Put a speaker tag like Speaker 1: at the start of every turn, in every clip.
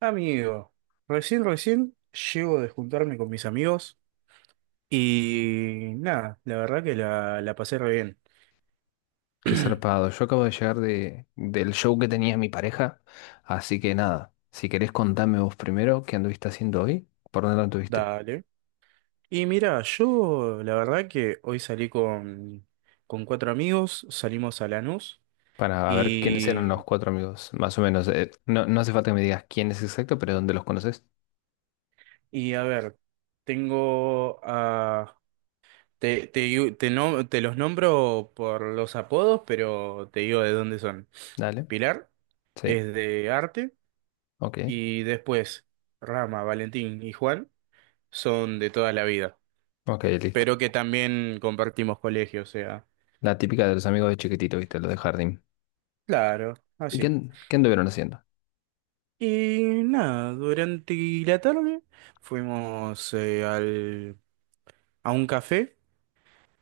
Speaker 1: Amigo, recién llego de juntarme con mis amigos y nada, la verdad que la pasé re bien.
Speaker 2: Qué zarpado. Yo acabo de llegar del show que tenía mi pareja. Así que nada, si querés contame vos primero qué anduviste haciendo hoy, por dónde anduviste,
Speaker 1: Dale. Y mira, yo la verdad que hoy salí con cuatro amigos, salimos a Lanús
Speaker 2: para ver quiénes eran los
Speaker 1: y,
Speaker 2: cuatro amigos, más o menos. No, no hace falta que me digas quién es exacto, pero dónde los conoces.
Speaker 1: y a ver, tengo a... Te, digo- te, no- te los nombro por los apodos, pero te digo de dónde son.
Speaker 2: Dale.
Speaker 1: Pilar
Speaker 2: Sí.
Speaker 1: es de arte
Speaker 2: Ok.
Speaker 1: y después Rama, Valentín y Juan son de toda la vida,
Speaker 2: Ok, listo.
Speaker 1: pero que también compartimos colegio, o sea,
Speaker 2: La típica de los amigos de chiquitito, viste, los de jardín.
Speaker 1: claro,
Speaker 2: ¿Y qué,
Speaker 1: así.
Speaker 2: qué anduvieron haciendo?
Speaker 1: Y nada, durante la tarde fuimos a un café,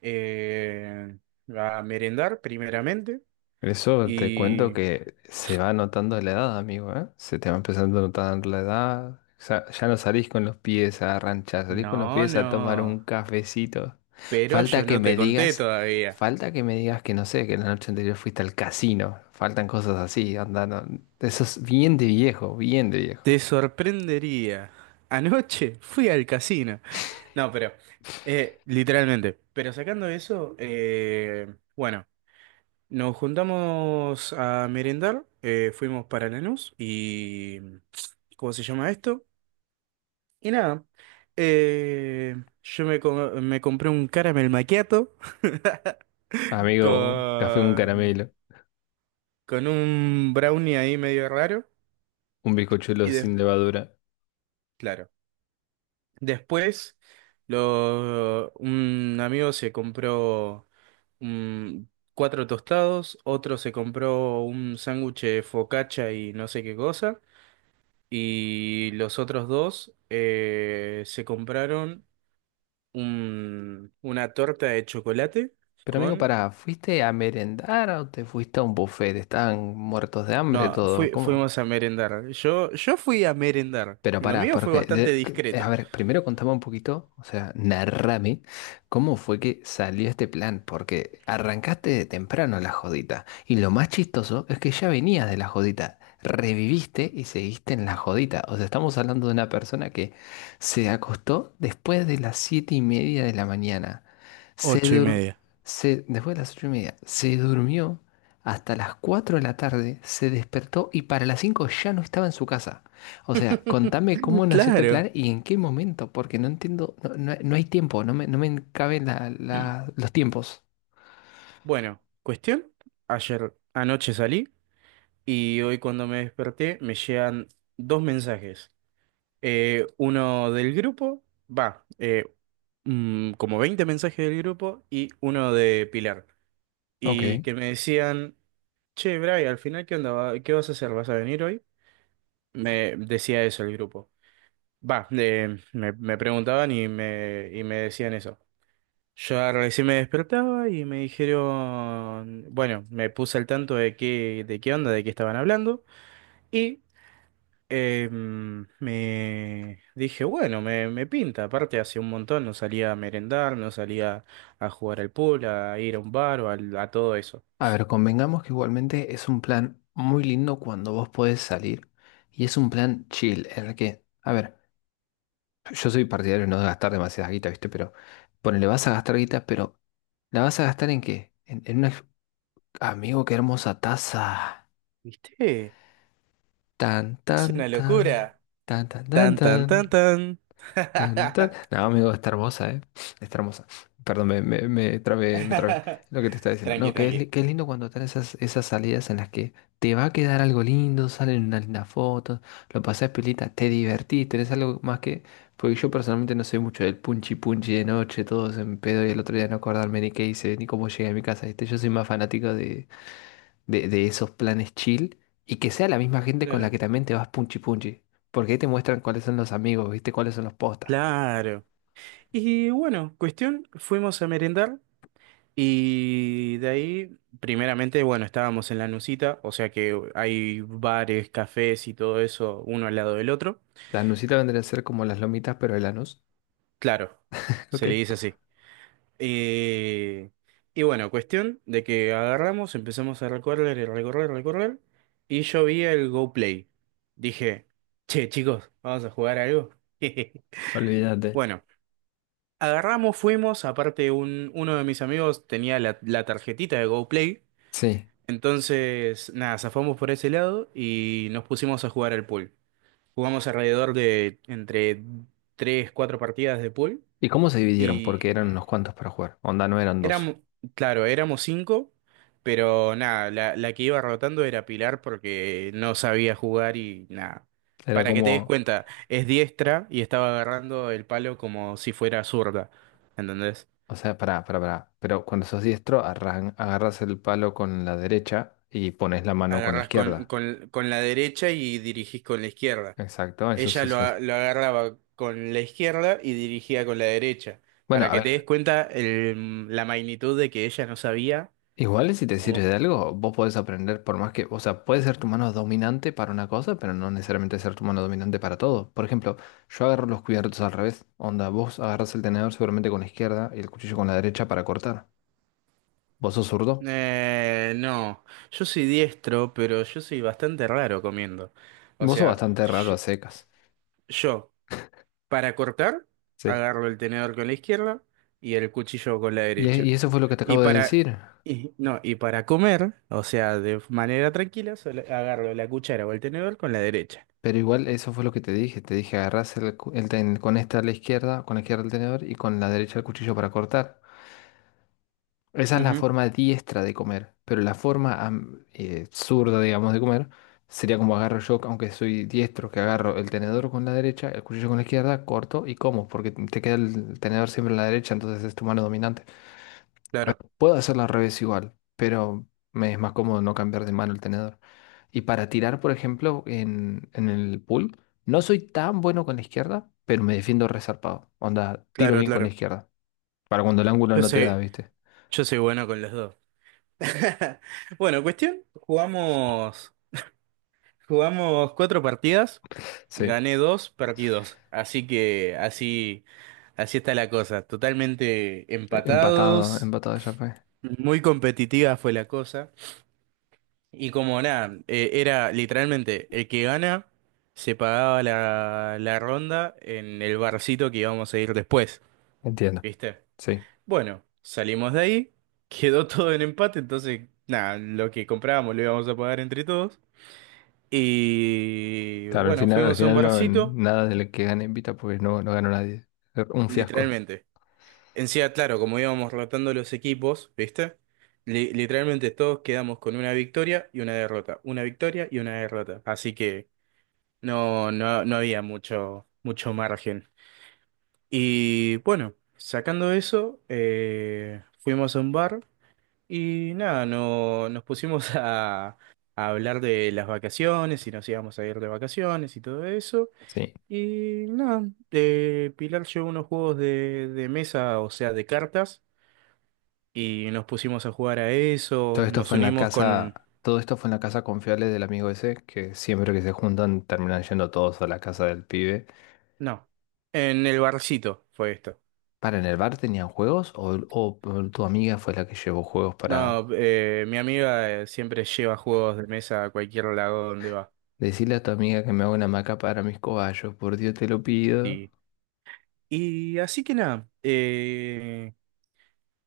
Speaker 1: eh, a merendar primeramente
Speaker 2: Eso te cuento
Speaker 1: y
Speaker 2: que se va notando la edad, amigo, ¿eh? Se te va empezando a notar la edad. O sea, ya no salís con los pies a ranchar, salís con los
Speaker 1: no,
Speaker 2: pies a tomar
Speaker 1: no,
Speaker 2: un cafecito.
Speaker 1: pero
Speaker 2: Falta
Speaker 1: yo
Speaker 2: que
Speaker 1: no te
Speaker 2: me
Speaker 1: conté
Speaker 2: digas,
Speaker 1: todavía.
Speaker 2: falta que me digas que no sé, que la noche anterior fuiste al casino. Faltan cosas así, andando. Eso es bien de viejo, bien de viejo.
Speaker 1: Te sorprendería. Anoche fui al casino. No, pero literalmente. Pero sacando eso, bueno. Nos juntamos a merendar, fuimos para Lanús y... ¿Cómo se llama esto? Y nada, eh, me compré un caramel macchiato
Speaker 2: Amigo, café con
Speaker 1: con,
Speaker 2: caramelo,
Speaker 1: con un brownie ahí medio raro
Speaker 2: un bizcochuelo
Speaker 1: y
Speaker 2: sin
Speaker 1: de-
Speaker 2: levadura.
Speaker 1: claro. Después un amigo se compró mm, cuatro tostados, otro se compró un sándwich de focaccia y no sé qué cosa. Y los otros dos se compraron una torta de chocolate
Speaker 2: Pero amigo,
Speaker 1: con...
Speaker 2: pará, ¿fuiste a merendar o te fuiste a un buffet? Estaban muertos de hambre
Speaker 1: No,
Speaker 2: todo, ¿cómo?
Speaker 1: fuimos a merendar. Yo fui a merendar.
Speaker 2: Pero
Speaker 1: Lo
Speaker 2: pará,
Speaker 1: mío fue
Speaker 2: porque,
Speaker 1: bastante
Speaker 2: a
Speaker 1: discreto.
Speaker 2: ver, primero contame un poquito, o sea, narrame cómo fue que salió este plan, porque arrancaste de temprano la jodita, y lo más chistoso es que ya venías de la jodita, reviviste y seguiste en la jodita, o sea, estamos hablando de una persona que se acostó después de las siete y media de la mañana, se
Speaker 1: Ocho y
Speaker 2: dur-
Speaker 1: media.
Speaker 2: después de las ocho y media, se durmió hasta las cuatro de la tarde, se despertó y para las cinco ya no estaba en su casa. O sea, contame cómo nació este
Speaker 1: Claro.
Speaker 2: plan y en qué momento, porque no entiendo, no, no hay tiempo, no me caben los tiempos.
Speaker 1: Bueno, cuestión. Ayer anoche salí y hoy cuando me desperté me llegan dos mensajes. Uno del grupo, va, como 20 mensajes del grupo y uno de Pilar.
Speaker 2: Ok,
Speaker 1: Y que me decían, che, Bray, al final, ¿qué onda? ¿Qué vas a hacer? ¿Vas a venir hoy? Me decía eso el grupo. Va, me preguntaban y me decían eso. Yo recién me despertaba y me dijeron, bueno, me puse al tanto de qué onda, de qué estaban hablando. Me dije, bueno, me pinta. Aparte, hace un montón no salía a merendar, no salía a jugar al pool, a ir a un bar a, todo eso.
Speaker 2: a ver, convengamos que igualmente es un plan muy lindo cuando vos podés salir y es un plan chill en el que, a ver, yo soy partidario de no gastar demasiada guita, ¿viste? Pero ponele, vas a gastar guita, pero ¿la vas a gastar en qué? En una... Amigo, qué hermosa taza.
Speaker 1: ¿Viste?
Speaker 2: Tan,
Speaker 1: Es
Speaker 2: tan,
Speaker 1: una
Speaker 2: tan,
Speaker 1: locura.
Speaker 2: tan, tan, tan,
Speaker 1: Tan, tan,
Speaker 2: tan.
Speaker 1: tan, tan.
Speaker 2: Tan, tan. No, amigo, está hermosa, ¿eh? Está hermosa. Perdón, me trabé. Lo que te estaba diciendo. No,
Speaker 1: Tranqui,
Speaker 2: que es,
Speaker 1: tranqui.
Speaker 2: que es lindo cuando están esas salidas en las que te va a quedar algo lindo, salen unas lindas fotos, lo pasás pilita, te divertís, tenés algo más que... Porque yo personalmente no soy mucho del punchi punchi de noche, todos en pedo y el otro día no acordarme ni qué hice, ni cómo llegué a mi casa, ¿viste? Yo soy más fanático de, de esos planes chill y que sea la misma gente con la
Speaker 1: Claro.
Speaker 2: que también te vas punchi punchi. Porque ahí te muestran cuáles son los amigos, ¿viste? Cuáles son los postas.
Speaker 1: Claro. Y bueno, cuestión, fuimos a merendar y de ahí, primeramente, bueno, estábamos en la Nusita, o sea que hay bares, cafés y todo eso, uno al lado del otro.
Speaker 2: La anusita vendría a ser como las lomitas, pero el anus.
Speaker 1: Claro, se
Speaker 2: Ok.
Speaker 1: le dice así. Eh, y bueno, cuestión de que agarramos, empezamos a recorrer recorrer, y yo vi el Go Play. Dije, che, chicos, vamos a jugar algo.
Speaker 2: Olvídate.
Speaker 1: Bueno, agarramos, fuimos, aparte uno de mis amigos tenía la tarjetita de Go Play,
Speaker 2: Sí.
Speaker 1: entonces nada, zafamos por ese lado y nos pusimos a jugar al pool. Jugamos alrededor de entre 3 4 partidas de pool.
Speaker 2: ¿Y cómo se dividieron? Porque
Speaker 1: Y
Speaker 2: eran unos cuantos para jugar. Onda, no eran dos.
Speaker 1: éramos, claro, éramos cinco, pero nada, la que iba rotando era Pilar porque no sabía jugar y nada.
Speaker 2: Era
Speaker 1: Para que te des
Speaker 2: como,
Speaker 1: cuenta, es diestra y estaba agarrando el palo como si fuera zurda, ¿entendés?
Speaker 2: o sea, pará, pará, pará. Pero cuando sos diestro, agarras el palo con la derecha y pones la mano con la
Speaker 1: Agarrás
Speaker 2: izquierda.
Speaker 1: con la derecha y dirigís con la izquierda.
Speaker 2: Exacto, eso
Speaker 1: Ella
Speaker 2: sí sos.
Speaker 1: lo agarraba con la izquierda y dirigía con la derecha.
Speaker 2: Bueno,
Speaker 1: Para
Speaker 2: a
Speaker 1: que te des
Speaker 2: ver,
Speaker 1: cuenta la magnitud de que ella no sabía.
Speaker 2: igual y si te sirve de algo, vos podés aprender por más que, o sea, puede ser tu mano dominante para una cosa, pero no necesariamente ser tu mano dominante para todo. Por ejemplo, yo agarro los cubiertos al revés. Onda, vos agarras el tenedor seguramente con la izquierda y el cuchillo con la derecha para cortar. Vos sos zurdo.
Speaker 1: No, yo soy diestro, pero yo soy bastante raro comiendo. O
Speaker 2: Vos sos
Speaker 1: sea,
Speaker 2: bastante raro a secas.
Speaker 1: yo, para cortar,
Speaker 2: Sí.
Speaker 1: agarro el tenedor con la izquierda y el cuchillo con la
Speaker 2: Y, e-
Speaker 1: derecha.
Speaker 2: y eso fue lo que te
Speaker 1: Y
Speaker 2: acabo de
Speaker 1: para,
Speaker 2: decir.
Speaker 1: no, y para comer, o sea, de manera tranquila, solo agarro la cuchara o el tenedor con la derecha.
Speaker 2: Pero igual eso fue lo que te dije. Te dije agarrás el con esta a la izquierda, con la izquierda el tenedor y con la derecha el cuchillo para cortar. Esa es la
Speaker 1: Ujú,
Speaker 2: forma diestra de comer, pero la forma zurda, digamos, de comer sería como agarro yo, aunque soy diestro, que agarro el tenedor con la derecha, el cuchillo con la izquierda, corto y como, porque te queda el tenedor siempre en la derecha, entonces es tu mano dominante.
Speaker 1: claro,
Speaker 2: Puedo hacerlo al revés igual, pero me es más cómodo no cambiar de mano el tenedor. Y para tirar, por ejemplo, en el pool, no soy tan bueno con la izquierda, pero me defiendo resarpado. Onda, tiro
Speaker 1: claro,
Speaker 2: bien con la
Speaker 1: claro.
Speaker 2: izquierda, para cuando el ángulo
Speaker 1: Yo
Speaker 2: no te da,
Speaker 1: soy,
Speaker 2: ¿viste?
Speaker 1: yo soy bueno con los dos. Bueno, cuestión, jugamos cuatro partidas.
Speaker 2: Sí.
Speaker 1: Gané dos, perdí dos. Así que así está la cosa. Totalmente
Speaker 2: Empatado,
Speaker 1: empatados.
Speaker 2: empatado ya fue.
Speaker 1: Muy competitiva fue la cosa. Y como nada, era literalmente el que gana se pagaba la ronda en el barcito que íbamos a ir después.
Speaker 2: Entiendo.
Speaker 1: ¿Viste?
Speaker 2: Sí.
Speaker 1: Bueno, salimos de ahí. Quedó todo en empate. Entonces, nada, lo que comprábamos lo íbamos a pagar entre todos. Y
Speaker 2: Claro,
Speaker 1: bueno,
Speaker 2: al
Speaker 1: fuimos a un
Speaker 2: final no,
Speaker 1: barcito,
Speaker 2: nada de lo que gane invita porque no, no ganó nadie. Un fiasco.
Speaker 1: literalmente. En sí, claro, como íbamos rotando los equipos, ¿viste? Literalmente todos quedamos con una victoria y una derrota, una victoria y una derrota. Así que no había mucho, mucho margen. Y bueno, sacando eso, fuimos a un bar y nada, no, nos pusimos a hablar de las vacaciones y nos íbamos a ir de vacaciones y todo eso.
Speaker 2: Sí.
Speaker 1: Y nada, Pilar llevó unos juegos de mesa, o sea, de cartas. Y nos pusimos a jugar a
Speaker 2: Todo
Speaker 1: eso,
Speaker 2: esto
Speaker 1: nos
Speaker 2: fue en la
Speaker 1: unimos
Speaker 2: casa,
Speaker 1: con...
Speaker 2: todo esto fue en la casa confiable del amigo ese, que siempre que se juntan terminan yendo todos a la casa del pibe.
Speaker 1: No, en el barcito fue esto.
Speaker 2: ¿Para en el bar tenían juegos? O tu amiga fue la que llevó juegos para
Speaker 1: No, mi amiga, siempre lleva juegos de mesa a cualquier lado donde va.
Speaker 2: decirle a tu amiga que me haga una maca para mis cobayos? Por Dios te lo pido.
Speaker 1: Y, y así que nada,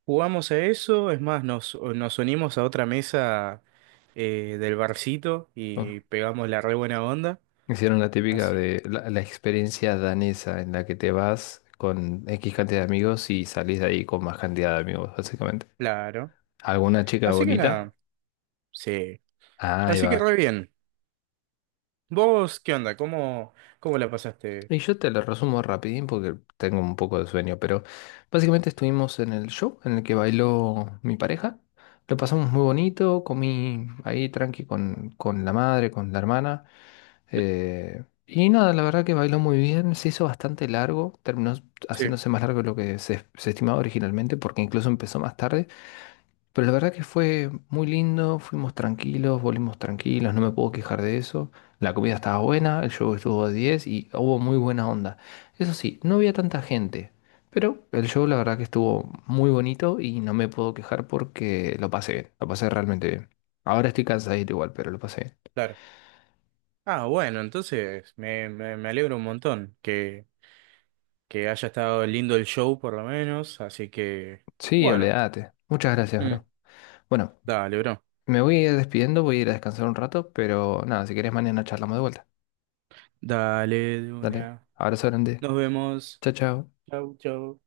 Speaker 1: jugamos a eso, es más, nos unimos a otra mesa del barcito y pegamos la re buena onda.
Speaker 2: Hicieron la típica
Speaker 1: Así.
Speaker 2: de la experiencia danesa en la que te vas con X cantidad de amigos y salís de ahí con más cantidad de amigos, básicamente.
Speaker 1: Claro.
Speaker 2: ¿Alguna chica
Speaker 1: Así que
Speaker 2: bonita?
Speaker 1: nada, sí.
Speaker 2: Ah, ahí
Speaker 1: Así que
Speaker 2: va.
Speaker 1: re bien. ¿Vos qué onda? ¿Cómo, cómo la pasaste?
Speaker 2: Y yo te lo resumo rapidín porque tengo un poco de sueño, pero básicamente estuvimos en el show en el que bailó mi pareja. Lo pasamos muy bonito, comí ahí tranqui con la madre, con la hermana. Y nada, la verdad que bailó muy bien, se hizo bastante largo, terminó
Speaker 1: Sí.
Speaker 2: haciéndose más largo de lo que se estimaba originalmente, porque incluso empezó más tarde, pero la verdad que fue muy lindo, fuimos tranquilos, volvimos tranquilos, no me puedo quejar de eso, la comida estaba buena, el show estuvo a 10 y hubo muy buena onda. Eso sí, no había tanta gente, pero el show la verdad que estuvo muy bonito y no me puedo quejar porque lo pasé bien, lo pasé realmente bien. Ahora estoy cansadito igual, pero lo pasé bien.
Speaker 1: Claro. Ah, bueno, entonces me alegro un montón que haya estado lindo el show por lo menos, así que
Speaker 2: Sí,
Speaker 1: bueno,
Speaker 2: olvídate. Muchas gracias,
Speaker 1: mm,
Speaker 2: bro. Bueno,
Speaker 1: dale, bro.
Speaker 2: me voy a ir despidiendo, voy a ir a descansar un rato, pero nada, si querés mañana charlamos de vuelta.
Speaker 1: Dale, de
Speaker 2: Dale,
Speaker 1: una.
Speaker 2: abrazo grande.
Speaker 1: Nos vemos.
Speaker 2: Chao, chao.
Speaker 1: Chau, chau.